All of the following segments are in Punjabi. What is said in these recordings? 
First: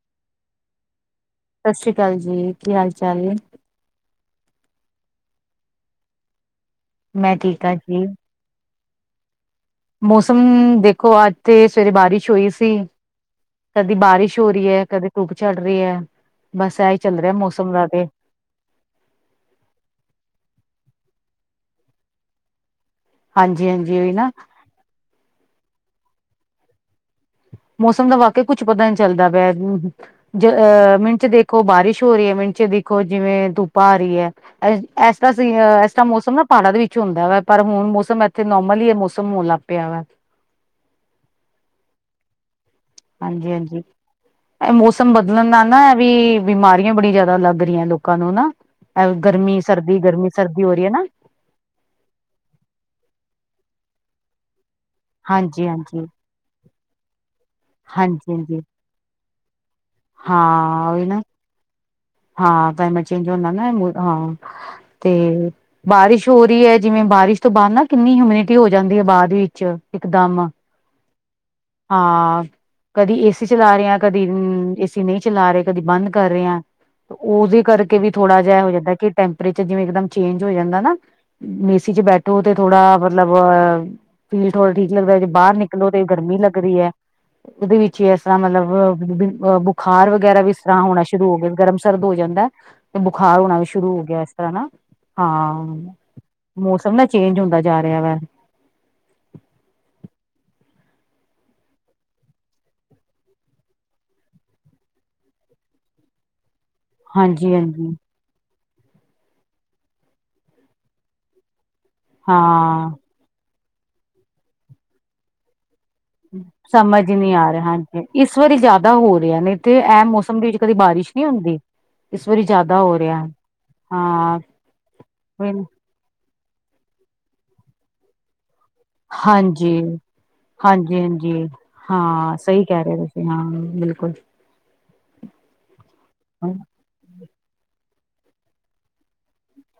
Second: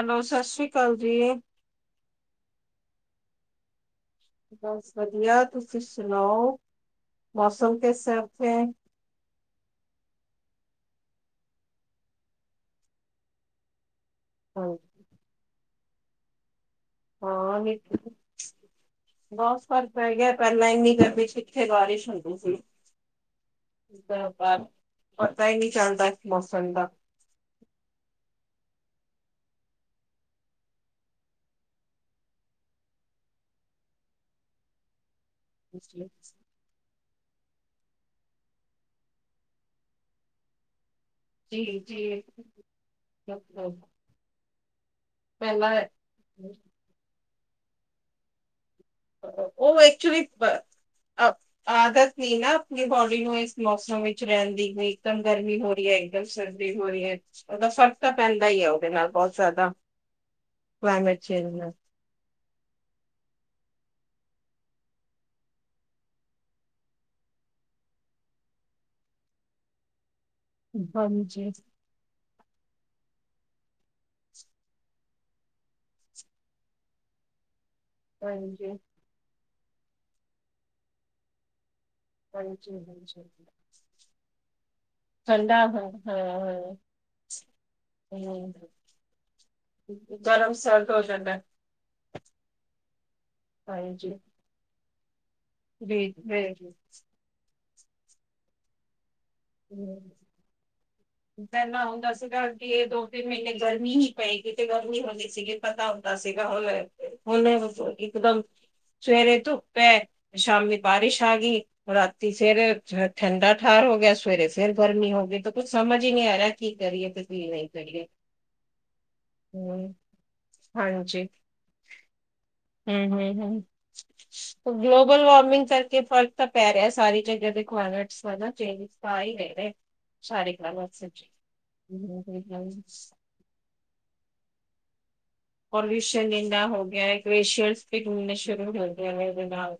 ਹੈਲੋ ਸਤਿ ਸ੍ਰੀ ਅਕਾਲ, [unintelligible] ਸ੍ਰੀ ਸਤਿ ਅਕਾਲ ਜੀ, ਕੀ ਹਾਲ ਚਾਲ? ਬਸ ਵਧੀਆ, ਤੁਸੀਂ ਸੁਣਾਓ? ਮੈਂ ਠੀਕ ਹਾਂ ਮੌਸਮ ਕੇ ਜੀ। ਹਿਸਾਬੇ, ਮੌਸਮ ਦੇਖੋ ਅੱਜ ਤੇ ਸਵੇਰੇ ਬਾਰਿਸ਼ ਹੋਈ ਸੀ। ਦੀ ਬਾਰਿਸ਼ ਹੋ ਰਹੀ ਹਾਂ, ਹੈ ਕਦੇ ਧੂੱਪ ਚੜ ਰਹੀ ਹੈ। ਬਸ ਇਹੀ ਚੱਲ ਰਿਹਾ ਹਾਂ ਮੌਸਮ ਦਾ ਤੇ ਬਹੁਤ ਫਰਕ ਪੈ ਗਿਆ ਪਹਿਲਾਂ ਇਨੀ ਕਰ ਵੀ ਕਿਥੇ ਬਾਰਿਸ਼ ਹੁੰਦੀ ਸੀ। ਹਾਂਜੀ ਹਾਂਜੀ ਇਸ ਤਰ੍ਹਾਂ ਨਾ, ਬਾਹਰ ਪਤਾ ਹੀ ਨੀ ਚੱਲਦਾ ਇਸ ਮੌਸਮ ਦਾ ਮੌਸਮ ਦਾ ਵਾਕ ਕੁਛ ਪਤਾ ਨੀ ਚੱਲਦਾ ਪਿਆ ਜ ਅਹ ਮਿੰਟ ਚ ਦੇਖੋ ਬਾਰਿਸ਼ ਹੋ ਰਹੀ ਹੈ ਮਿੰਟ ਚ ਦੇਖੋ ਜਿਵੇਂ ਧੁੱਪਾ ਆ ਰਹੀ ਹੈ। ਤਾਂਸੀਂ ਇਸ ਤਰ੍ਹਾਂ ਮੌਸਮ ਨਾ ਪਹਾੜਾਂ ਦੇ ਵਿੱਚ ਹੁੰਦਾ ਵਾ ਪਰ ਹੁਣ ਮੌਸਮ ਇੱਥੇ ਨੋਰਮਲ ਹੀ ਮੌਸਮ ਹੋਣ ਲੱਗ ਪਿਆ ਵਾ ਜੀ ਜੀ ਹਾਂਜੀ-ਹਾਂਜੀ ਇਹ ਮੌਸਮ ਬਦਲਣ ਨਾਲ ਪਹਿਲਾਂ ਨਾ ਵੀ ਬਿਮਾਰੀਆਂ ਬੜੀਆਂ ਜ਼ਿਆਦਾ ਲੱਗ ਗਰੀਆਂ ਲੋਕਾਂ ਨੂੰ ਨਾ ਗਰਮੀ ਉਹ ਸਰਦੀ ਐਕਚੁਲੀ ਗਰਮੀ ਸਰਦੀ ਹੋ ਰਹੀ ਹੈ ਨਾ ਆਦਤ ਨ ਨਾ ਆਪਣੀ ਬੋਡੀ ਨੂੰ ਇਸ ਮੌਸਮ ਵਿੱਚ ਰਹਿੰਦੀ ਹੋਈ ਇਕਦਮ ਗਰਮੀ ਹਾਂਜੀ ਹੋ ਰਹੀ ਹੈਏ ਹਾਂਜੀ ਇੱਕ ਦਮ ਸਰਦੀ ਹੋ ਰਹੀ ਹੈ ਉਹਦਾ ਫ਼ਰਕ ਤਾਂ ਪੈਂਦਾ ਹੀ ਹੈ ਉਹਦੇ ਨਾਲ ਬਹੁਤ ਜਾਦਾ ਹਾ ਉਹੀ ਨਾ ਹਾਂ ਕਲਾਈਮੇਟ ਚੇਂਜ ਹੁੰਦਾ ਨਾ ਹਾਂ ਤੇ ਬਾਰਿਸ਼ ਹੋ ਰਹੀ ਹੈ ਜਿਵੇਂ ਬਾਰਿਸ਼ ਤੋਂ ਬਾਅਦ ਨਾ ਕਿੰਨੀ ਹਮਿਨਿਟੀ ਹੋ ਜਾਂਦੀ ਹੈ ਬਾਅਦ ਵਿੱਚ ਇਕਦਮ ਹਾਂਜੀ [inaudible] ਹਾਂ ਕਦੀ ਏਸੀ ਚਲਾ ਰਹੇ ਹ ਕਦੀ ਏਸੀ ਨਹੀਂ ਚਲਾ ਰਹੇ ਕਦੀ ਬੰਦ ਕਰ ਰਹੇ ਹ ਉਹਦੇ ਕਰਕੇ ਵੀ ਥੋੜਾ ਜਿਹਾ ਹਾਂਜੀ, ਹੋ ਜਾਂਦਾ ਕਿ ਟੈਂ ਜਿਵੇਂ ਇਕਮ ਚੇਂਜ ਹੋ ਜਾਂਦਾ ਨਾ ਚ ਬੈਠੋ ਤੇ ਹਾਂਜੀ, ਥੋੜਾ ਹਾਂਜੀ। ਮਤਲਬਹ ਫੀਲ ਥੋੜਾ ਠੀਕ ਲੱਗਦਾ ਜੇ ਬਾਹਰ ਠੰਡਾ ਨਿਕਲੋ ਹਾਂ, ਤੇ ਗਰਮੀ ਲੱ ਹਾਂ, ਲਗਦੀ ਹੈ ਉਹਦੇ ਵਿੱਚ ਹੀ ਇਸ ਤਰ੍ਹਾਂ ਹੂੰ। ਮਤਲਬ ਬੁਖਾਰ ਵਗੈਰਾ ਵੀ ਗਰਮ ਇਸ ਤਰ੍ਹਾਂ ਸਰਦ ਹੋਣਾ ਸ਼ੁਰੂ ਜਾਂਦਾ ਹੋ ਹੈ। ਗਿਆ ਗਰਮ ਸਰਦ ਹੋ ਜਾਂਦਾ ਤੇ ਬੁਖਾਰ ਹੋਣਾ ਵੀ ਸ਼ੁਰੂ ਹੋ ਹਾਂਜੀ ਗਿਆ ਇਸ ਤਰ੍ਹਾਂ ਨਾ ਹਾਂ ਜੀ ਜੀ ਮੌਸਮ ਨਾ ਚੇਂਜ ਹੁੰਦਾ ਜਾ ਰਿਹਾ ਵੈ- ਪਹਿਲਾਂ ਹੁੰਦਾ ਸੀਗਾ ਕਿ ਇਹ ਦੋ ਤਿੰਨ ਮਹੀਨੇ ਗਰਮੀ ਹੀ ਪਏਗੀ ਤੇ ਗਰਮੀ ਹਦੀ ਸੀਗੀ ਪਤਾ ਹੁੰਦਾ ਸੀਗਾ ਹੋਵੇ ਹੁਣ ਹਾਂਜੀ ਬਸ ਹਾਂਜੀ ਇੱਕਦਮ ਸਵੇਰੇ ਤੁਪੇ ਸ਼ਾਮੀ ਬਾਰੀਿਸ਼ ਆਗੀ ਰਾਤ ਫੇਰ ਹਾਂ ਠੰਡਾ ਠਾਰ ਹੋ ਗਿਆ ਸੀ ਸਵੇਰੇ ਸਿਰ ਗਰਮੀ ਹੋਗੀ ਤਾਂ ਕੁਛ ਸਮਝ ਹੀ ਨਹੀਂ ਆ ਰਿਹਾ ਕਰੀਏ ਹਾਂਜੀ ਇਸ ਵਾਰੀ ਜ਼ਿਆਦਾ ਹੋ ਰਿਹਾ ਇੱਥੇ ਹੂੰ ਇਹਮ ਮੌਸਮ ਦੇ ਵਿੱਚ ਕਦੇ ਬਾਰਿਸ਼ ਹਾਂਜੀ ਨਹੀਂੀ ਹੁੰਦੀ ਇਸ ਵਾਰੀ ਜ਼ਿਆਦਾ ਹੋ ਹੂੰ ਰਿਹਾ ਹੂੰ ਹੂੰ ਹਾਂ ਗਲੋਬਲ ਵਾਰਮਿੰਗ ਕਰਕੇ ਫ਼ਰਕ ਤਾਂ ਪੈ ਰਿਹਾ ਸਾਰੀ ਜਗ੍ਹਾ ਦੇਖਵਾਣਾ ਚੇਂ ਹਾਂਜੀ ਵਿੱਚ ਹਾਂਜੀ-ਹਾਂਜੀ ਹਾਂ ਸਹੀ ਕਹਿ ਰਹੇ ਤੁਸੀਂ ਹਾਂ ਬਿਲਕੁਲ ਪੋਲੂਸ਼ਨ ਇਨਾ ਹੋ ਗਿਆ ਗਲੇਸ਼ੀਅਰ ਵੀ ਘੁਲਣੇ ਵੀ ਸ਼ੁਰੂ ਹੋ ਗਏ ਨੇ ਇਹਦੇ ਨਾਲ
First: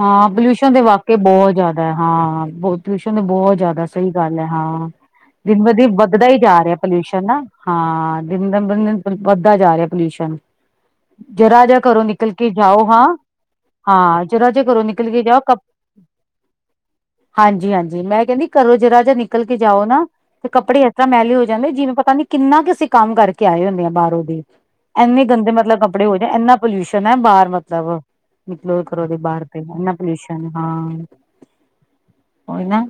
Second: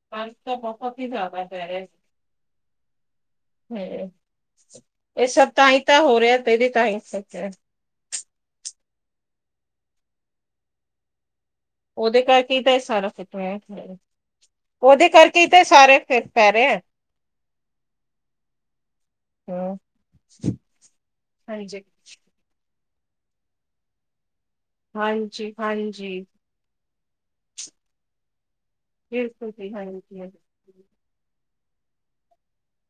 ਹਾਂ ਤਾਂ ਪੋਲਿਊਸ਼ਨ ਦੇ ਬਹੁਤ ਹੀ ਵਾਕ ਬਹੁਤ ਪੈ ਰਿਹਾ। ਜ਼ਿਆਦਾ ਹਾਂ ਬ ਪੋਲਿਊਸ਼ਨ ਬਹੁਤ ਜਿਆਦਾ ਸਹੀ ਹੂੰ, ਗੱਲ ਹੈ ਹਾਂ ਇਹ ਸਭ ਦਿਨ ਤਾਂ ਬ ਹੀ ਦਿਨ ਤਾਂ ਹੋ ਵੱਧਦਾ ਹੀ ਤੇ ਜਾ ਇਹਦੇ ਰਿਹਾ ਤਾਂ ਹੀ ਸਭ ਪੋਲਿਊਸ਼ਨ ਨਾ ਹੈ। ਹਾਂ ਦਿਨ ਦਾ ਵੱਧਦਾ ਜਾ ਰਿਹਾ ਪੋਲਿਊਸ਼ਨ ਜਰਾ ਜਿਹਾ ਘਰੋਂ ਉਹਦੇ ਨਿਕਲ ਕੇ ਕਰਕੇ ਹੀ ਤਾਂ ਇਹ ਜਾਓ ਸਾਰਾ ਹਾਂ-ਹਾਂ ਫਿਟ ਹੋਇਆ। ਜ ਜੇ ਘਰੋਂ ਉਹਦੇ ਨਿਕਲ ਕੇ ਕਰਕੇ ਜਾਓ ਹੀ ਕ ਤਾਂ ਇਹ ਸਾਰੇ ਫਿਰ ਪੈ ਰਹੇ ਆ ਹਾਂਜੀ-ਹਾਂਜੀ ਮੈਂ ਕਹਿੰਦੀ ਘਰੋਂ ਜਿਹਰਾ ਰਾ ਜਹਾ ਨਿਕਲ ਕੇ ਹੂੰ। ਜਾਓ ਨਾ ਤੇ ਕੱਪੜੇ ਇਸ ਤਰ੍ਹਾਂ ਮਹਿਲੇ ਹੋ ਜਾਂਦੇ ਹਾਂਜੀ, ਜਿਵੇਂ ਪਤਾ ਨੀ ਕਿੰਨਾ ਅਸੀਂ ਕੰਮ ਕਰਕੇ ਆਏ ਹੁੰਦੇ ਹਾਂ ਬਾਹਰੋਂ ਇੰਨੇ ਗੰਦੇ ਹਾਂਜੀ, ਮਤਲਬ ਕੱਪੜੇ ਹੋ ਹਾਂਜੀ ਜਾ ਇੰਨਾ ਪੋਲਿਊਸ਼ਨ ਨਾ ਬਾਹਰ ਮਤਲਬ-ਮਤਲਬ! ਏ ਥੋਦੀ ਬਾਹਰ ਬਿਲਕੁਲ ਤੇ ਜੀ ਇਨਾ ਹਾਂਜੀ। ਪੋਲਿਊਸ਼ਨ ਏ, ਹਾਂ। ਔ ਈ ਨਾ,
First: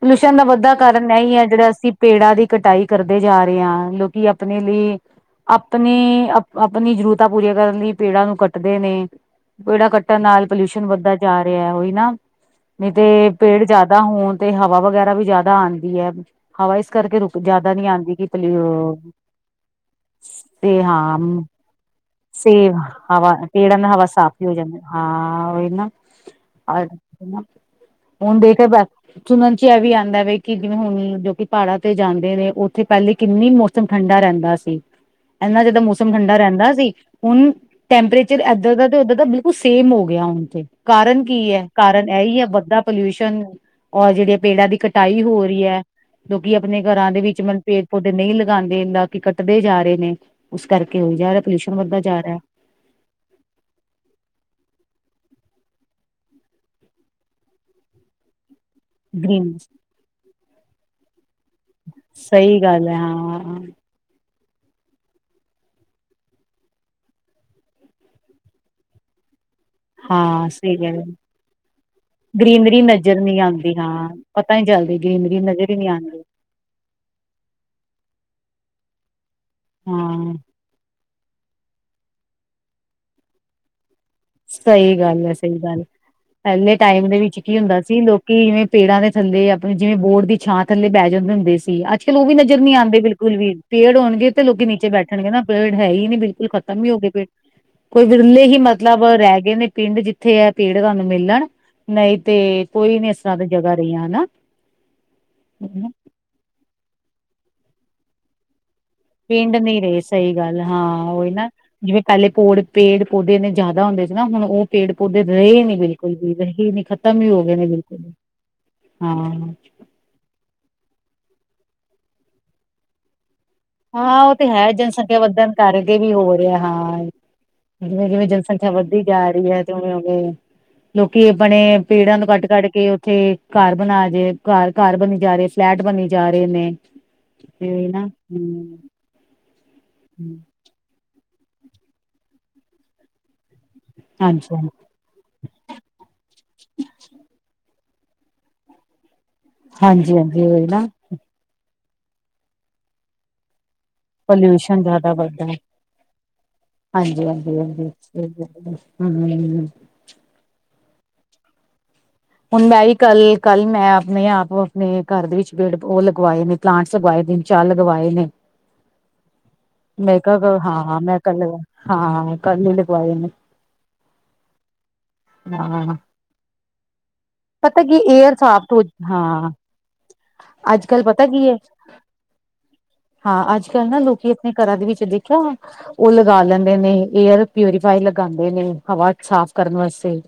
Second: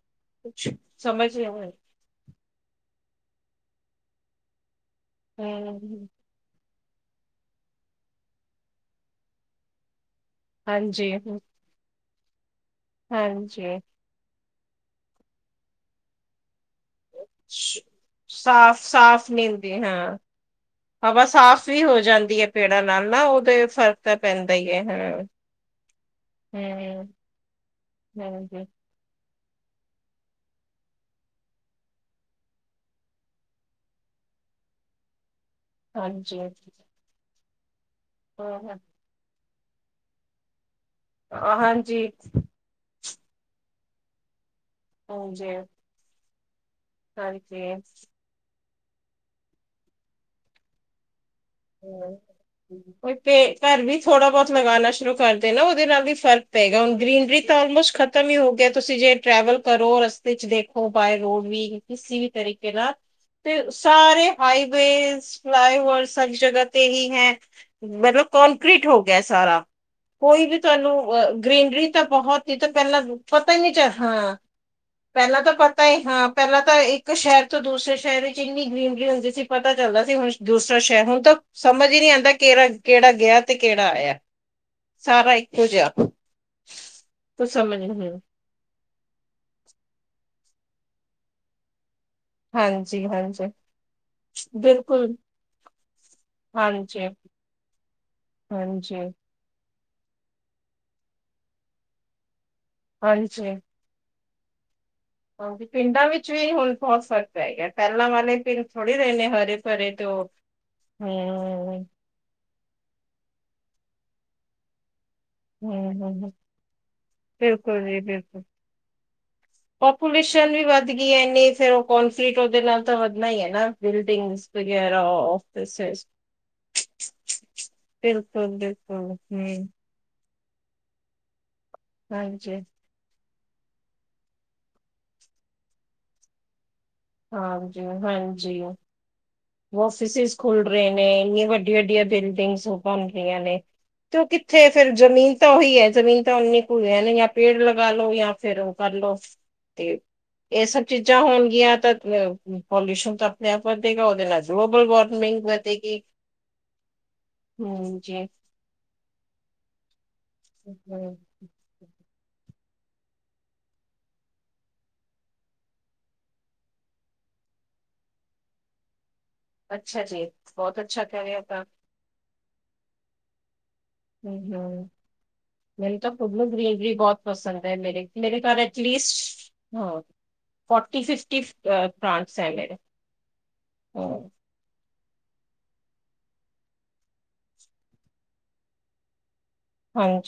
ਪੋਲਿਸ਼ਨ ਦਾ ਕੁਛ ਵੱਧਾ ਕਾਰਨ ਇਹ ਸਮਝ ਹੀ ਹੈ ਨਹੀਂ ਜਿਹੜਾ ਆਇਆ। ਅਸੀਂ ਪੇੜਾਂ ਦੀ ਕਟਾਈ ਕਰਦੇ ਜਾ ਰਹੇ ਆਂ, ਲੋਕੀ ਆਪਣੇ ਲਈ ਆਪਣੇ ਹੂੰ, ਆਪਣੀ ਜ਼ਰੂਰਤਾਂ ਪੂਰੀਆਂ ਕਰਨ ਲਈ ਪੇੜਾਂ ਨੂੰ ਕੱਟਦੇ ਨੇ। ਪੇੜਾ ਕੱ ਟਣ ਨਾਲ ਪੋਲਿਊਸ਼ਨ ਹਾਂਜੀ, ਵੱਧਦਾ ਜਾ ਰਿਹਾ ਔਈ ਨਾ ਨਹੀਂ ਤੇ ਪੇੜ ਹਾਂਜੀ। ਜਿਆਦਾ ਹੋਣ। ਤੇ ਹਵਾ ਵਗੈਰਾ ਵੀ ਜਿਆਦਾ ਆਦੀ ਹੈ। ਹਵਾ ਇਸ ਕਰਕੇ ਰੁਕ ਜਿਆਦਾ ਨੀ ਆਦੀ ਕਿ ਪਈ ਸਾਫ਼-ਸਾਫ਼ ਨੀਂਦੀ ਹਾਂ। ਤੇ ਹਾਂ ਹਵਾ ਸਾਫ਼ ਵੀ ਹੋ ਜਾਂਦੀ ਹੈ ਸੇ ਪੇੜਾਂ ਨਾਲ ਨਾ ਹਵਾ ਉਹਦੇ ਪੜਾਂ ਦਾ ਫ਼ਰਕ ਹਵਾ ਤਾਂ ਸਾਫ਼ ਪੈਂਦਾ ਜਾਂ ਹੀ ਹੈ ਹਾਂ ਨਾ ਹੂੰ, ਹੁਣ ਦੇਖ ਹਾਂਜੀ, ਬ ਸੁਣਨ ਚ ਇਹ ਵੀ ਆਦਾ ਵੀ ਕਿ ਜਿਵੇਂ ਹੁਣ ਜੋ ਕਿ ਪਹਾੜਾਂ ਤੇ ਜਾਂਦੇ ਨੇ ਉੱਥੇ ਪਹਿਲੇ ਕਿੰਨੀ ਮੌਸਮ ਠੰਡਾ ਰਹਿੰਦਾ ਸੀ। ਇਨਾ ਜਿੱਦਾਂ ਮੌਸਮ ਠੰਡਾ ਹਾਂਜੀ, ਰਹਿੰਦਾ ਸੀ, ਹੁਣ ਟੈਂਪਰੇਚਰ ਹਾਂ, ਇੱਧਾਂ ਹਾਂ। ਦਾ ਤੇ ਉੱਧਰ ਬਿਲਕੁਲ ਸੇਮ ਹੋ ਗਿਆ ਹੁਣ ਤੇ ਕਾਰਨ ਕੀ ਹੈ, ਹਾਂਜੀ। ਕਾਰਨ ਇਹੀ ਹੈ ਵੱਧਾ ਪੋਲਿਊਸ਼ਨ ਰ ਜਿਹੜੀਆਂ ਪੇੜਾਂ ਦੀ ਕਟਾਈ ਹੋ ਹਾਂਜੀ, ਰਹੀ ਹੈ। ਲੋਕੀ ਆਪਣੇ ਘਰਾਂ ਦੇ ਵਿੱਚ ਮਤਲਬ ਹਾਂਜੀ। ਪੇੜ ਪੌਦੇ ਨਹੀਂ ਲਗਾਦੇ। ਦੇ ਦਾ ਕਿ ਕੱਟਦੇ ਜਾ ਰਹੇ ਨੇ, ਉਸ ਕਰਕੇ ਹੋਈ ਜਾ ਰਿਹਾ ਪੋਲਿਊਸ਼ਨ ਵੱਧਦਾ ਜਾ ਰਿਹਾ ਕੋਈ ਘਰ ਵਿਚ ਥੋੜਾ ਬਹੁਤ ਲਗਾਣਾ ਸ਼ੁਰੂ ਕਰਦੇ ਨਾ ਉਹਦੇ ਨਾਲ ਵੀ ਫ਼ਰਕ ਪਏਗਾ ਹੁਣ ਗਰੀਨਰੀ ਤਾਂ ਆਲਮੋਸਟ ਖਤਮ ਹੀ ਹੋ ਗਿਆ। ਤੁਸੀਂ ਜੇ ਗ੍ਰੀਨ ਟਰੈਵਲ ਕਰੋ ਰਸਤੇ ਚ ਦੇਖੋ ਬਾਏ ਰੋਡ ਵੀ ਕਿਸੇ ਵੀ ਸਹੀ ਤਰੀਕੇ ਗੱਲ ਨਾਲ, ਹੈ ਹਾਂ ਤੇ ਸਾਰੇ ਹਾਈ ਬੇਜ਼ ਫਲਾਈਓਵਰਸ ਸਾਰੀ ਜਗ੍ਹਾ ਤੇ ਹੀ ਹੈ, ਮਤਲਬ ਕੋਂਕ੍ਰੀਟ ਹੋ ਗਿਆ ਸਾਰਾ ਕੋਈ ਹਾਂ ਵੀ ਸਹੀ ਤੁਹਾਨੂੰ ਗੱਲ ਹੈ ਅ ਗਰੀਨਰੀ ਤਾਂ ਬਹੁਤ ਹੀ ਤਾਂ ਗ੍ਰੀਨਰੀ ਪਹਿਲਾਂ ਨਜ਼ਰ ਪਤਾ ਹੀ ਨਹੀਂ ਆਉਂਦੀ ਚੱਲ ਹਾਂ ਪਤਾ ਨੀ ਚੱਲਦੀ ਗ੍ਰੀਨਰੀ ਪਹਿਲਾਂ ਤਾਂ ਨਜ਼ਰ ਪਤਾ ਨਹੀਂ ਹੀ ਆਉਂਦੀ ਹਾਂ ਪਹਿਲਾਂ ਤਾਂ ਇੱਕ ਸ਼ਹਿਰ ਤੋਂ ਦੂਸਰੇ ਸ਼ਹਿਰ ਹੀ ਕਿਨੀ ਗ੍ਰੀਨ ਨ੍ਰਰੀ ਹੁੰਦੀ ਸੀ। ਪਤਾ ਚੱਲਦਾ ਸੀ ਹੁਣ ਹਾਂ ਦੂਸਰਾ ਹੁਣ ਤਾਂ ਸਮਝ ਹੀ ਨੀ ਆਦਾ ਕਿਹੜਾ ਕਿਹੜਾ ਗਿਆ ਤੇ ਕਿਹੜਾ ਆਇਆ। ਸਹੀ ਗੱਲ ਹੈ ਸਾਰਾ ਸਹੀ ਇੱਕੋ ਗੱਲ, ਜਿਹਾ ਪਹਿਲੇ ਟਾਈਮ ਦੇ ਵਿੱਚ ਕੁਛ ਕੀ ਸਮਝ ਹੁੰਦਾ ਸੀ ਨਹੀਂ ਲੋਕੀ ਜਿਵੇਂ ਪੇੜਾਂ ਦੇ ਥੱਲੇ ਆਪਣੇ ਜਿਵੇਂ ਬੋਰਡ ਦੀ ਛਾਂ ਥੱਲੇ ਬਹਿ ਜਾਂਦੇ ਹੁੰਦੇ ਸੀ। ਉਹ ਵੀ ਨਜ਼ਰ ਨੀ ਆਉਂਦੇ ਹਾਂਜੀ ਬਿਲਕੁਲ ਹਾਂਜੀ ਵੀ, ਪੇੜ ਹੋਣਗੇ ਤੇ ਲੋਕੀ ਨੀਚੇ ਬਿਲਕੁਲ ਬੈਠਣਗੇ ਨਾ ਪੇੜ ਹੈ ਹੀ ਨੀ ਬਿਲਕੁਲ ਖਤਮ ਹੀ ਹੋ ਹਾਂਜੀ ਗਏ ਪੇੜ ਕੋਈ ਵਿਰਲੇ ਹੀ ਮ [inaudible] ਹਾਂਜੀ ਪਿੰਡ ਜਿੱਥੇ ਹੈ ਪੈੜ ਤੁਹਾਨੂੰ ਮਿਲਣ ਨਹੀਂ ਤੇ ਕੋਈ ਨੀ ਇਸ ਤਰ੍ਹਾਂ ਦੀ ਹਾਂਜੀ ਜਗ੍ਹਾ ਰਹੀਆਂ ਹਨਾ ਹਾਂਜੀ ਪਿੰਡਾਂ ਵਿੱਚ ਵੀ ਹੁਣ ਹੋ ਸਕਦਾ ਹੈਗਾ ਪਹਿਲਾਂ ਵਾਲੇ ਪ ਪਿੰਡ ਨਹੀਂ ਰਹੇ ਸਹੀ ਗੱਲ ਹਾਂ ਹੀ ਨਾ ਹਮ ਜਿਵੇਂ ਪਹਿਲੇ ਪੌੜ ਪੇੜ -ਪੌਦੇੇ ਨੇ ਜ਼ਿਆਦਾ ਹੁੰਦੇ ਸੀ ਨਾ ਹੁਣ ਉਹ ਪੇੜ ਦੇ ਰਹੇ ਨੀ ਹਮ ਬਿਲਕੁਲ ਹਮ ਵੀ ਰਹੇ ਨੀ ਖ਼ਤਮ ਹੀ ਹੋ ਗਏ ਨੇ ਬਿਲਕੁਲ ਹਾਂ ਨੀ ਫੇਰ ਉਹ ਕੋਂਨਫਰੀਟ ਉਹਦੇ ਨਾਲ ਤਾਂ ਵਧਣਾ ਹੀ ਨਾ ਹਾਂ ਉਹ ਤੇ ਬਿਲਡਿੰਗਸ ਹੈ ਵਗੈਰਾ ਜਨਸੰਖਿਆ ਵੱਧਣ ਕਰਕੇ ਆਫਿਸਿਸ ਵੀ ਹੋ ਰਿਹਾ ਹਾਂ ਜਿਵੇਂ ਜਿਵੇਂ ਬਿਲਕੁਲ ਜਨਸੰਖਿਆ ਵੱਧਦੀ ਬਿਲਕੁਲ ਜਾ ਰਹੀ ਹੈ ਹਮ ਤੇ ਉਵੇਂ -ਉਵੇਂ ਲੋਕੀ ਆਪਣੇ ਪੇੜਾਂ ਨੂੰ ਕੱਢ ਹਾਂਜੀ -ਕੱਢ ਕੇ ਉੱਥੇ ਘਰ ਬਣਾ ਜੇ ਘਰ -ਘਰ ਬਣੀ ਜਾ ਰਹੇ ਫਲੈਟ ਬਣੀਨੀ ਜਾ ਰਹੇ ਨੇ ਤੇ ਹਾਂਜੀ ਉਹੀ ਨਾ -ਹਾਂਜੀ [inaudible] ਹਮ ਫਿਸਿਸ ਖੁਲ ਰਹੇ ਨੇ ਇਨੀ ਵੱਡ ਵੱਡੀਆਂ ਵੱਡੀਆਂ ਬਿਲਡਿੰਗਸ ਬਣ ਰਿਆਂ ਨੇ ਤੇ ਉਹ ਹਾਂਜੀ ਹਾਂਜੀ ਕਿੱਥੇ ਫਿਰ ਜ਼ਮੀਨ ਤਾਂ ਉਹੀ ਹੈ ਜ਼ਮੀਨ ਤਾਂ ਉਨੀ ਕੁ ਜਾਂ ਪੇੜ ਲੱ ਗਾ ਲੋ ਜਾਂ ਫੇਿਰ ਉਹ ਕਰਲੋ ਤੇ ਹਾਂਜੀ ਹਾਂਜੀ ਉਹੀ ਇਹ ਸਭ ਨਾ ਚੀਜ਼ਾਂ ਹੋਣਗੀਆਂ ਤਾਂ ਪੋਲਿਊਸ਼ਨ ਤਾਂ ਆਪਣੇ ਆਪ ਵਦੇ ਪੋਲਿਊਸ਼ਨ ਜ਼ਿਆਦਾ ਵੱਦਾ ਹਾਂਜੀ- ਹਾਂਜੀ -ਹਾਂਜੀ ਹਮ ਜੀ ਹ ਹਮ ਹੁਣ ਮੈਂ ਵੀ ਕੱਲ ਕੱਲ ਮੈਂ ਆਪਣੇ ਆਪ ਆਪਣੇ ਘਰ ਦੇ ਵਿੱਚ ਗੇੜ ਉਹ ਲਗਵਾਏ ਨੇ ਪਲਾਂਟਸ ਲਗਵਾਏ ਦਿਨ ਚਾਹ ਲਗਵਾਏ ਨੇ ਮੈਂ ਕਿਹਾ ਹਾਂ ਮੈਂ ਕੱਲ ਹਾਂਾਂ ਕੱਲ ਹੀ ਲਗਵਾਏਨੇ ਹਮ- ਹਮ ਹਾਂ ਮਨ ਤਾਂ ਪੁਗ ਮਦ- ਬਹੁਤ ਪਸੰਦ ਹੈ ਪਤਾ ਕੀ ਮੇ ਏਅਰ ਮੇਰੇ ਘਰ ਸਾਫ਼ ਤੋਂ ਐਟਲੀਸਟ ਹਾਂ ਹਾ ਅੱਜ ਫੋਕੀ ਕੱਲ ਪਤਾ -ਫਿਫਟੀ ਕੀ ਹੈ ਪਲਾਂਟਸ ਹੈਗੇ ਨੇ ਹਾਂ ਅੱਜ ਕੱਲ ਨਾ ਲੋਕੀ ਆਪਣੇ ਘਰਾਂ ਦੇ ਵਿੱਚ ਦੇਖਿਆ ਉਹ ਲਗਾ ਲੈਂਦੇ ਨੇ ਏਅਰ ਪਿਊਰੀਫਾਈ ਲਗਾਉਂਦੇ ਨੇ ਹਵਾ ਸਾਫ਼ ਕਰਨ ਵਾਸਤੇ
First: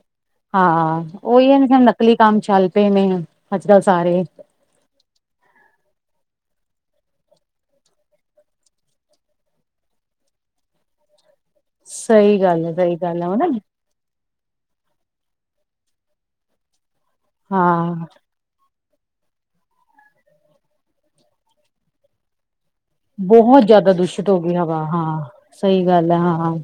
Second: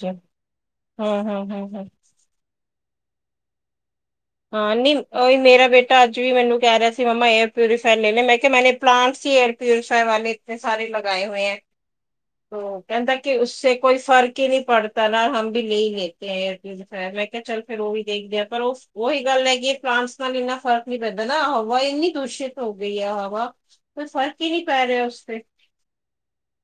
ਹਾਂ ਨਕਲੀ ਕੰ ਚੱਲ ਪਏ ਨੇ ਅੱਜ ਕੱਲ ਸਾਰੇ ਹਾਂ, ਨੀ ਔਈ ਮੇਰਾ ਬੇਟਾ ਅੱਜ ਵੀ ਮੈਨੂੰ ਕੈ ਰਿਆ ਸ ਸੀ ਮੰਮਾ ਏਅਰ ਪਿਊਰੀਫਾਇਰ ਲੈ ਲੇ ਮੈਂ ਕਿਆ ਮੈਂਨੇ ਪਲਾਂਟਸ ਈ ਏਅਰ ਪਿਊਰੀਫਾਇਰ ਵਾਲੇ ਇਤਣੇ ਸਾਰੇ ਲਗਾਏ ਹੋਏ ਐ। ਸਹੀ ਗੱਲ ਏ, ਸਹੀ ਗੱਲ ਐ ਉਹ ਨਾ। ਕੇ ਨੀ ਪੜਤਾ ਨਾ ਹਮ ਬੀ ਲੇ ਈ ਲੇਤੇ ਐ ਏਅਰ ਟਯੁਜ਼ਰ। ਮੈਂ ਕਿਆ ਚੱਲ ਫੇਰ ਔ ਵੀ ਹਾਂ ਦੇਖਦੇ ਆ, ਪਰ ਓਸ ਔਹੀ ਗੱਲ ਹੈਗੀ ਏ, ਪਲਾਂਟਸ ਨਾਲ ਇੰਨਾ ਫਰਕ ਨੀ ਪੈਂਦਾ ਨਾ ਹਵਾ ਇੰਨੀ ਦੂਸ਼ਿਤ ਹੋ ਗਈ ਹੈ ਹਵਾ ਬਹੁਤ ਜਾਦਾ ਕੋਈ ਦੂਸਿ਼ਤ ਹੋ ਫਰਕ ਹੀ ਗੀ ਨਹੀਂ ਹਵਾ, ਪੈ ਰਿਹਾ ਉਸ ਹਾਂ ਤੇ ਸਹੀ ਗੱਲ ਐ ਹਾਂ ਹਾਂ।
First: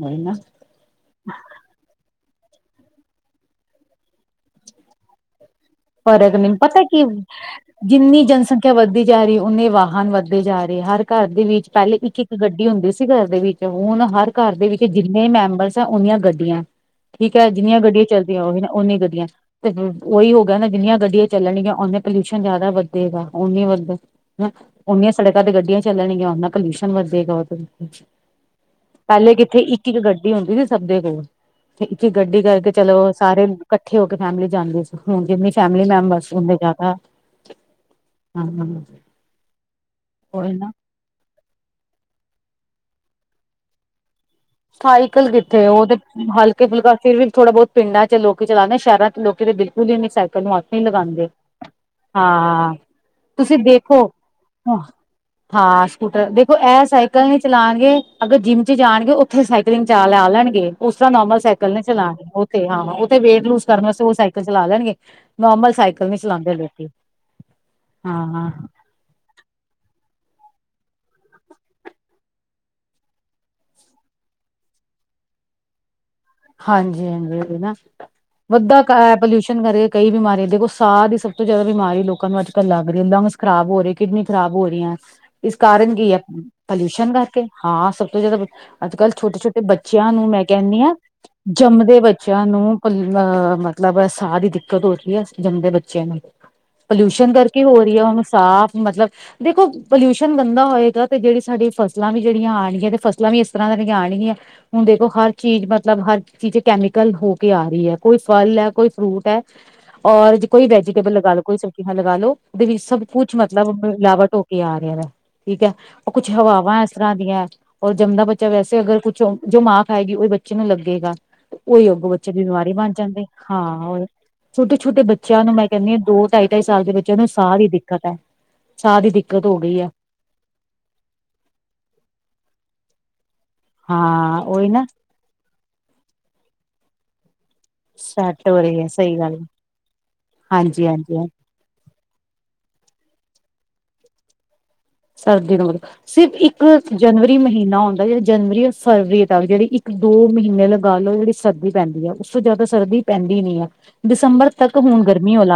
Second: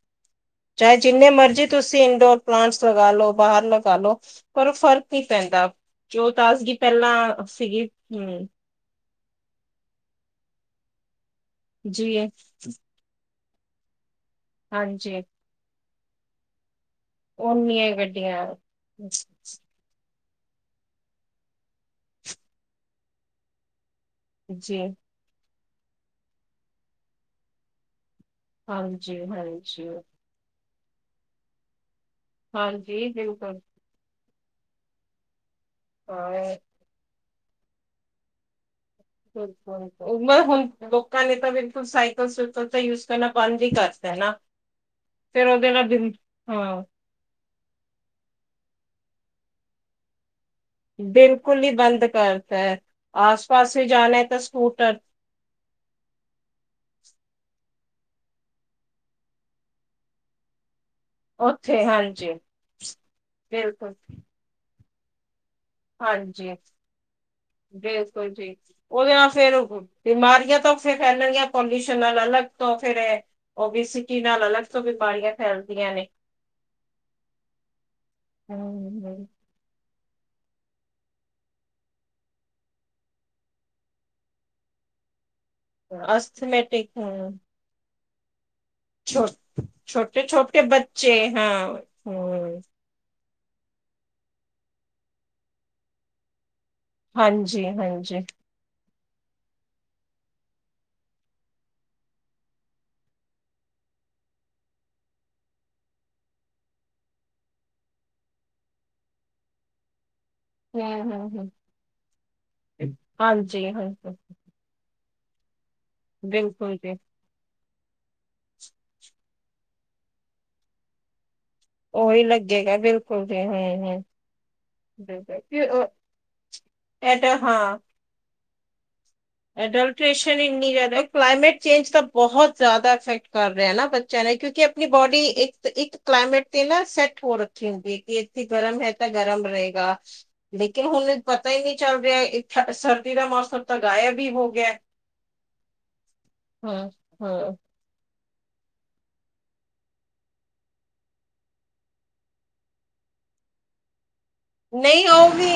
ਨਈ ਨਾ। ਚਾਏ ਜਿੰਨੇ ਮਰਜ਼ੀ ਤੁਸੀਂ ਇੰਡੋਰ ਪਲਾਂਟਸ ਲਗਾ ਲੋ ਬਾਹਰ ਲਗਾ ਲੋ, ਪਰ ਔਹ ਫ਼ਰਕ ਨੀ ਪੈਂਦਾ। ਜੋ ਫਰਕ ਨੀ ਤਾਜ਼ਗੀ ਪਤੈ ਕਿ ਪਹਿਲਾਂ ਸੀਗੀ ਜਿੰਨੀ ਹਮ ਜਨਸੰਖਿਆ ਵੱਧਦੀ ਜਾ ਰੀ ਔਨੀ ਵਾਹਨ ਵੱਧਦੇ ਜਾ ਰੇ, ਹਰ ਘਰ ਦੇ ਵਿੱਚ ਪੈਲੇ ਜੀ ਇੱਕ- ਇੱਕ ਗੱਡੀ ਹੁੰਦੀ ਸੀ, ਘਰ ਦੇ ਵਿੱਚ। ਤੇ ਹੁਣ ਹਰ ਘਰ ਦੇ ਵਿੱਚ ਹਾਂਜੀ ਜਿੰਨੇ ਮੈਂਬਰਸ ਤਾਂ ਓਨੀਆ ਗੱਡੀਆਂ। ਠੀਕ ਹੈ ਜਿੰਨੀਆਂ ਉਨੀਆਂ ਹੀ ਗੱਡੀਆਂ ਚੱਲਦੀਆਂ ਓਹੀ ਨਾ ਓਨੀ ਗੱਡੀਆਂ ਤੇ ਹੁ ਔਈ ਹੋ ਕਹਿੰਦੇ ਜਿੰਨੀਆਂ ਗੱਡੀਆਂ ਚੱਲਣਗੀਆਂ ਓਨੇ ਪੋਲਿਊਸ਼ਨ ਜਾਦਾ ਵਧੇਗਾ, ਓਨੀ ਵੱਧੇ ਜੀ ਓਨੀਆਂ ਸੜਕਾਂ ਤੇ ਗੱਡੀਆਂ ਚੱਲਣਗੀਆਂ ਔਨਾ ਪੌਲੂਸ਼ਨ ਵੱਧੇਗਾ ਔ ਫੇਰ। ਹਾਂਜੀ ਪਹਿਲੇ ਕਿੱਥੇ ਹਾਂਜੀ ਇੱਕ -ਇੱਕ ਗੱਡੀ ਹੁੰਦੀ ਸੀ। ਸਭ ਦੇ ਕੋਲ ਇਥੇ ਚ ਗੱਡੀ ਕਰਕੇ ਹਾਂਜੀ ਚਲੋ ਸਾਰੇ ਬਿਲਕੁਲ ਕੱਠੇ ਹੋ ਕੇ ਫੈਮਿਲੀ ਜਾਂਦੀ ਸੀ। ਹੁਣ ਜਿਮੇਂ ਫੈਮਿਲੀ ਮੈਂਬਰਸ ਹੋ ਹਾਂ ਗਏ ਜਾਦਾ ਹਾਂ, ਹਾਂ। ਔਏ ਨਾ ਮੈਂ ਉਹੀ ਹੁਣ ਨਾ ਲੋਕਾਂ ਨੇ ਤਾਂ ਬਿਲਕੁਲ ਸਾਇਕਲ ਸੁਟ ਹੁਣ ਤੇ ਯੂਜ ਕਰਨਾ ਬੰਦ ਈ ਕਰਤੈ ਨਾ। ਸਾਈਕਲ ਫੇਰ ਕਿੱਥੇ ਉਹਦੇ ਨਾਲ ਔਤੇ ਬਿਲ ਹਲਕੇ ਹਾਂ ਫੁਲਕਾ ਫਿਰ ਵੀ ਥੋੜਾ ਬੌਤ ਪਿੰਡਾਂ ਚ ਲੋਕੀ ਚਲਾਂਦੇ ਸਹਿਰਾਂ ਚ ਲੋਕੀ ਤੇ ਬਿਲਕੁਲ ਈ ਨੀ ਸਾਇਕਲ ਕਲ ਨੂੰ ਹੱਥ ਨੀ ਲਗਾਂਦੇ ਬਿਲਕੁਲ ਹੀ ਬੰਦ ਕਰਤਾ ਹਾਂ, ਹੈ ਆਸ ਤੁਸੀਂ ਪਾਸ ਵੀ ਦੇਖੋ ਜਾਣਾ ਹੈ ਤਾਂ ਅਹ ਸਕੂਟਰ ਹਾਂ ਸਕੂਟਰ ਦੇਖੋ ਐ ਸਾਈਕਲ ਨੀ ਚਲਾਣਗੇ ਅਗਰ ਜਿੰਮ ਚ ਜਾਣਗੇ ਉਹ ਉੱਥੇ ਸਾਈਕਲਿੰਗ ਚਾ ਲਾ ਲੈਣਗੇ। ਉਸ ਤਰ੍ਹਾਂ ਨੋਰਮਲ ਸਾਈਕਲ ਨੇ ਉੱਥੇ ਚਲਾਣੇ ਹਾਂਜੀ ਉੱਥੇ ਹਾਂ ਉਤੇ ਵੇਟ ਲੂਸ ਕਰਨ ਬਿਲਕੁਲ ਵਾਸਤੇ ਉਹ ਸਾਈਕਲ ਚਲਾ ਲੈਣਗੇ ਨੋਰਮਲ ਸਾਈਕਲ ਨੀ ਹਾਂਜੀ ਚਲਾਉਂਦੇ ਲੋਕੀ ਹਾਂ ਬਿਲਕੁਲ ਹਾਂ ਜੀ ਉਹਦੇ ਨਾਲ ਫੇਰ ਬਿਮਾਰੀਆਂ ਧੋਫ਼ੇ ਫੈਲਣਗੀਆਂ ਪੋਲਿਊਸ਼ਨ ਨਾਲ ਅਲੱਗ ਤੋਂ ਫੇਿਰ ਓਬੀਸੀਟੀ ਨਾਲ ਅਲੱਗ ਤੋਂ ਬਿਮਾਰੀਆਂ ਫੈਲਦੀਆਂ ਨੇ ਹਾਂਜੀ-ਹਾਂਜੀ ਨਾ ਵੱਧਾ ਖਾਯਾ ਪੋਲਿਊਸ਼ਨ ਕਰੇ ਕਈ ਬਿਮਾਰੀਆਂ ਦੇਖੋ ਸਾਹ ਦੀ ਸਭ ਤੋਂ ਜਿਆਦਾ ਬਿਮਾਰੀ ਲੋਕਾਂ ਨੂੰ ਅੱਜ ਕੱਲ ਲੱਗ ਰਹੀ ਹੈ ਲੰਗਸ ਖਰਾਬ ਹੋ ਰਹੇ ਕਿਡਨੀ ਖਰਾਬ ਹੋ ਰਹੀਆਂ ਇਸ ਕਾਰਨ ਕੀ ਹੈ ਅਸਥਮੈਟਿਕ ਪੋਲਿਊਸ਼ਨ ਹਮ ਕਰਕੇ ਹਾਂ ਜਦੋੱ ਅੱਜ ਕੱਲ੍ਹ ਛੋ ਛੋਟੇ-ਛੋਟੇ ਬੱਚਿਆਂ ਛੋਟੇ ਨੂੰ ਮੈਂ ਛੋਟੇ ਕਹਿੰਣੀ ਹਾਂ ਬੱਚੇ ਹਾਂ ਜੰਮਦੇ ਬੱਚਿਆਂ ਹਮ ਨੂੰ ਅਹ ਮਤਲਬ ਸਾਹ ਦੀ ਦਿੱਕਤ ਹੋ ਰਹੀ ਹੈ ਜੰਮਦੇ ਬੱਚਿਆਂ ਨੂੰ ਪੋਲਿਊਸ਼ਨ ਕਰਕੇ ਹਾਂਜੀ ਹੋ ਰਹੀ ਹੈ ਹਾਂਜੀ ਹੁਣ ਸਾਫ਼ ਮਤਲਬ ਦੇਖੋ ਪੋਲਿਊਸ਼ਨ ਗੰਦਾ ਹੋਏਗਾ ਤੇ ਜਿਹੜੀ ਸਾਡੀ ਫਸਲਾਂ ਵੀ ਜਿਹੜੀਆਂ ਆਣਗੀਆਂ ਤੇ ਫਸਲਾਂ ਵੀ ਇਸ ਤਰ੍ਹਾਂ ਦੇਹੜੀਆਂ ਆਣਗੀਆਂ ਹੁਣ ਦੇਖੋ ਹਰ ਚੀਜ਼ ਮਤਲਬ ਮਤਲਬ ਹਰ ਚੀਜ਼ ਚ ਕੈਮੀਕਲ ਹੋ ਕੇ ਆ ਰਹੀ ਹੈ ਕੋਈ ਫਲ ਹੈ ਕੋਈ ਫਰੂਟ ਹੈ ਔਰ ਕੋਈ ਵੈਜੀਟੇਬਲ ਹਮ ਹਮ ਲਗਾ ਲ ਲੋ ਹਮ ਕੋਈ ਸਬਜ਼ੀਆਂ ਲਗਾ ਲੋ ਉਹਦੇ ਵਿੱਚ ਸਭ ਕੁਛ ਹਾਂਜੀ ਮਤਲਬ ਹਾਂਜੀ ਮਿਲਾਵਟ ਹੋ ਕੇ ਆ ਰਿਹਾ ਵੈ ਠੀਕ ਹੈ ਉਹ ਕੁਛ ਬਿਲਕੁਲ ਹਵਾਵਾਂ ਇਸ ਜੀ ਤਰ੍ਹਾਂ ਦੀਆਂ ਹੈ ਜੰਮਦਾ ਬੱਚਾ ਵੈਸੇ ਅਗਰ ਕੁਛ ਜੋ ਮਾਂ ਖਏਗੀ ਉਹ ਬੱਚੇ ਨੂੰ ਲੱਗੇਗਾ ਉਹੀ ਅਗੋਂ ਬੱਚੇ ਬਿਮਾਰ ਹੀ ਬਣ ਜਾਂਦੇ ਹਾਂ ਛੋਟੇ ਛੋਟੇ ਬੱਚਿਆਂ ਨੂੰ ਮੈਂ ਕਹਿੰਦੀ ਹਾਂ ਦੋ ਢਾਈ ਢਾਈ ਸਾਲ ਦੇ ਐ ਬੱਚਿਆਂ ਨੂੰ ਤੇ ਸਾਹ ਦੀ ਹਾਂ ਦਿੱਕਤ ਹੈ ਸਾਹ ਦੀ ਦਿੱਕਤ ਹੋ ਗਈ ਹੈ ਅਡਲਟ੍ਰੇਸ਼ਨ ਇਨੀ ਜ਼ਿਆਦਾ ਕਲਾਮੇਟ ਚੇਂਜ ਤਾਂ ਬਹੁਤ ਜ਼ਿਆਦਾ ਇਫੈਕਟ ਕਰ ਰਿਹਾ ਨਾ ਬੱਚਿਆਂ ਨੇ ਹਾਂ ਕਿਉਂਕਿ ਉਹੀ ਨਾ ਆਪਣੀ ਬੋਡੀ ਇੱਕ ਇੱਕ ਕਲਾਈਮੇਟ ਤੇ ਨਾ ਸੈਟ ਹੋਰ ਦੀ ਕਿ ਇੱਥੇ ਸੈਟ ਹੋ ਗਰਮ ਰਹੀ ਹੈ ਤਾਂ ਸਹੀ ਗੱਲ ਗਰਮ ਐ ਰਹੇਗਾ ਲੇਕਿਨ ਹਾਂਜੀ ਹੁਣ ਹਾਂਜੀ ਪਤਾ ਹੀ ਨਹੀਂ ਚੱਲ ਰਿਹਾ ਇੱਕ ਅੜ ਸਠ ਸਰਦੀ ਦਾ ਮੌਸਮ ਤਾਂ ਗਾਇਬ ਹੀ ਹੋ ਗਿਆ ਸਰਦੀ ਨੂੰ ਮਤਲਬ ਸਿਰਫ ਇੱਕ ਹਮ ਜਨਵਰੀ ਹਮ ਮਹੀਨਾ ਹੁੰਦਾ ਜਨਵਰੀ ਜਾਂ ਫਰਵਰੀ ਤੱਕ ਜਿਹੜੀ ਇੱਕ ਦੋ ਮਹੀਨੇ ਲਗਾ ਲਓ ਜਿਹੜੀ ਸਰਦੀ ਪੈਂਦੀ ਹੈ ਉਸ ਤੋਂ ਜ਼ਿਆਦਾ ਸਰਦੀ ਪੈਂਦੀ ਨੀ ਆ ਨਹੀਂ ਆਊਗੀ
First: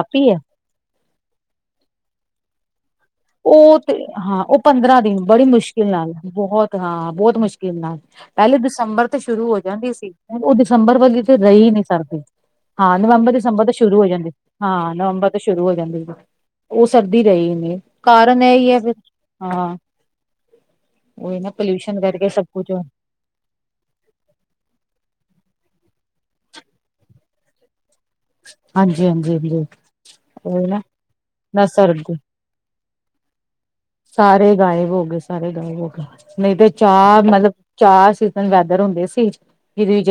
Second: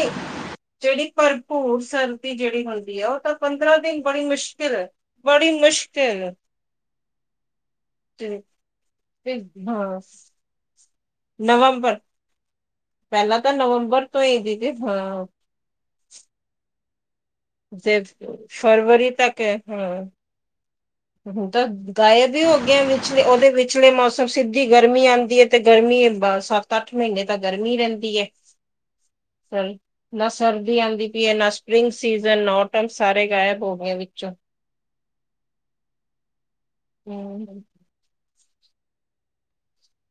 ਜਿਹੜੀ ਭਰਪੂਰ ਸਰਦੀ ਜਿਹੜੀ ਹੁੰਦੀ ਆ ਤਾਂ ਉਹ ਪੰਦਰਾਂ ਤੇ ਦਿਨ ਬੜੀ ਹਾਂ ਉਹ ਮੁਸ਼ਕਿਲ ਹੈ। ਪੰਦਰਾਂ ਦਿਨ ਬੜੀ ਮੁਸ਼ਕਿਲ ਨਾਲ ਬਹੁਤ ਹਾਂ ਬਹੁਤ ਮੁਸ਼ਕਿਲ ਨਾਲ ਤੇ ਪਹਿਲੇ ਦਸੰਬਰ ਤੋਂ ਤੇ ਸ਼ੁਰੂ ਹੋ ਜਾਂਦੀ ਹਾਂ ਸੀ ਉਹ ਦਸੰਬਰ ਵਰਗੀ ਤੇ ਰਹੀ ਨੀ ਨਵੰਬਰ ਸਰਦੀ ਹਾਂ ਨਵੰਬਰ ਪਹਿਲਾਂ ਤਾਂ ਦਸੰਬਰ ਤੋਂ ਸ਼ੁਰੂ ਹੋ ਨਵੰਬਰ ਜਾਂਦੀ ਹੀ ਦੀਦੀ ਹਾਂ ਨਵੰਬਰ ਤੋਂ ਸ਼ੁਰੂ ਹੋ ਜਾਂਦੀ ਉਹ ਸਰਦੀ ਰਹੀ ਨੀ। ਜੇ ਕਾਰਨ ਇਹੀ ਹੈ ਫਿਰ ਫਰਵਰੀ ਤੱਕ ਹੈ ਹਾਂ ਉਹੀ ਹੁਣ ਨਾ ਤਾਂ ਪੋਲਿਊਸ਼ਨ ਕਰਕੇ ਗਾਇਬ ਹੀ ਸਭ ਹੋ ਕੁਛ ਗ ਵਿਚਲੇ ਉਹਦੇ ਵਿਚਲੇ ਮੌਸਮ ਸਿੱਧੀ ਗਰਮੀ ਆਉਂਦੀ ਹੈ ਤੇ ਗਰਮੀ ਮੀ ਸੱਤ ਅੱਠ ਮਹੀਨੇ ਤਾਂ ਗਰਮੀ ਰਹਿੰਦੀ ਹੈ ਹਾਂਜੀ ਹਾਂਜੀ ਸਰ ਨਾ ਹਾਂਜੀ ਨਾ ਨਾ ਸਰ ਨੌਟਮ ਸਾਰੇ ਗਾਇਬ ਹੋ ਗਏ ਵਿੱਚੋਂ ਸਾਰੇ ਗਾਇਬ ਹੋ ਗਏ ਸੀ ਸਾਾਰੇ ਦ ਹੋਗਾ ਨਹੀਂ ਤੇ ਚਾਹ ਮਤਲਬ ਹਮ ਚਾਹ ਸੀ ਵੈਦਰ ਹੁੰਦੇ ਸੀ ਜਿ ਜ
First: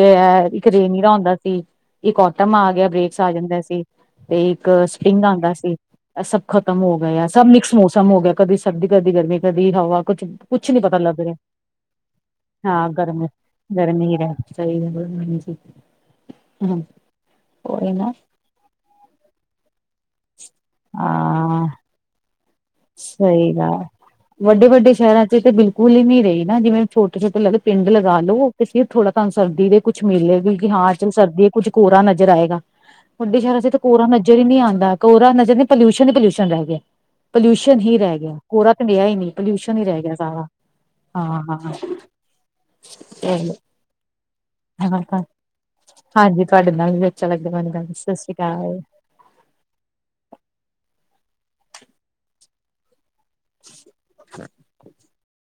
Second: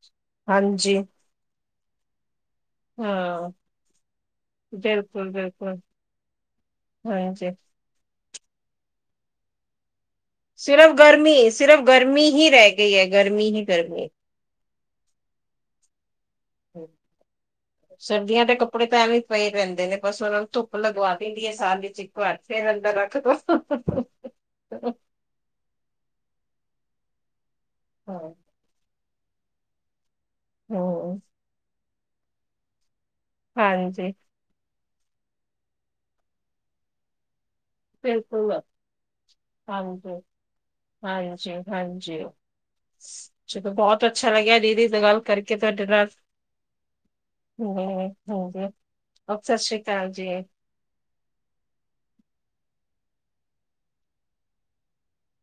ਇੱਕ ਰੇ ਹਾਂਜੀ ਨਰਾ ਹੁੰਦਾ ਸੀ ਇੱਕ ਖਟਮ ਆ ਗਿਆ ਬ੍ਰੇਕਸ ਆ ਹਾਂ ਜਾਂਦਾ ਸੀ ਤੇ ਇੱਕ ਸਪਿੰਗ ਬਿਲਕੁਲ ਆਉਂਦਾ ਬਿਲਕੁਲ ਸੀ ਇਹ ਸਭ ਖਤਮ ਹੋ ਗਿਆ ਸਭ ਹਾਂਜੀ ਮਿਕਸ ਮੌਸਮ ਹੋ ਗਿਆ ਕਦੀ ਸਰਦੀ ਕਦੀ ਗਰਮੀ ਕਦੀ ਹਵਾ ਕੁਛ ਕੁਛ ਨੀ ਸਿਰਫ਼ ਪਤਾ ਲੱਗ ਰਿਹਾ ਗਰਮੀ ਸਿਰਫ਼ ਗਰਮੀ ਹੀ ਰਹਿ ਹਾਂ ਗਈ ਹੈ ਗਰਮੀ ਹੀ ਗਰਮੀ ਹੀ ਰਹਿ [inaudible] ਉਹੀ ਨਾ ਸਰਦੀਆਂ ਤੇ ਕੱਪੜੇ ਪੈਵੇ ਹੀ ਪਏ ਰੈਂਦੇ ਨੇ ਬਸ ਉਹਨਾਂ ਨੂੰ ਧੁੱਪ ਲਗਵਾ ਦਿੰਦੀ ਹੈ ਹਾਂ ਸਾਰ ਚ ਇੱਕ ਵਾਰ ਫੇਰ ਅੰਦਰ ਰੱਖ ਦੋ ਸਹੀ ਗੱਲ ਵੱਡੇ ਵੱਡੇ ਸ਼ਹਿਰਾਂ ਚ ਤਾਂ ਬਿਲਕੁਲ ਹੀ ਨਹੀਂੀ ਰਹੀ ਨਾ ਜਿਵੇਂ ਛੋਟੇ ਛੋਟੇ ਲੱਗਦੇ ਪਿੰਡ ਲਗਾ ਲੋ ਕਿਸੇ ਥੋੜਾ ਸਰਦੀ ਦੇ ਕੁਛ ਮਿਲੇਗੀ ਕਿ ਹਾਂ ਚ ਹਮ ਸਰਦੀ ਕੁੱਝ ਕੋਰਾ ਨਜ਼ਰ ਆਏਗਾ ਵੱਡੇ ਸ਼ਹਿਰਾਂ ਚ ਤੇ ਕੋਰਾ ਹਾਂਜੀ ਨਜ਼ਰ ਹੀ ਨੀ ਆਉਂਦਾ ਕੋਰਾ ਨਜ਼ਰ ਨਹੀਂ ਪੋਲਿਊਸ਼ਨ ਹੀ ਪੋਿਊਸ਼ਨ ਰਹਿ ਗ ਪੋਲਿਊਸ਼ਨ ਹੀ ਰਹਿ ਗਿਆ ਬਿਲਕੁਲ ਕੋੜਰਾ ਘੰਡਿਆ ਹੀ ਨਹੀਂੀ ਪੋਲਿਊਸ਼ਨ ਹੀ ਰਹਿ ਗਿਆ ਹਾਂਜੀ ਸਾਰਾ ਹਾਂ ਹਾਂਜੀ ਹਾਂ ਹਾਂਜੀ ਚਲੋ ਬਹੁਤ ਅੱਛਾ ਲੱਗਿਆ ਦੀਦੀ ਗੱਲ ਹਾਂ ਕਰਕੇ ਤੁਹਾਡੇ ਨਾਲ ਹਾਂਜੀ ਤੁਹਾਡੇ ਨਾਲ ਵੀ ਅਛਾ ਲੱਗਦਾ ਹਮ ਮੈਨੂੰ ਸਤਿ ਸ੍ਰੀ ਹਾਂਜੀ ਅਕਾਲ ਸਤਿ ਸ੍ਰੀ ਅਕਾਲ ਜੀ [inaudible]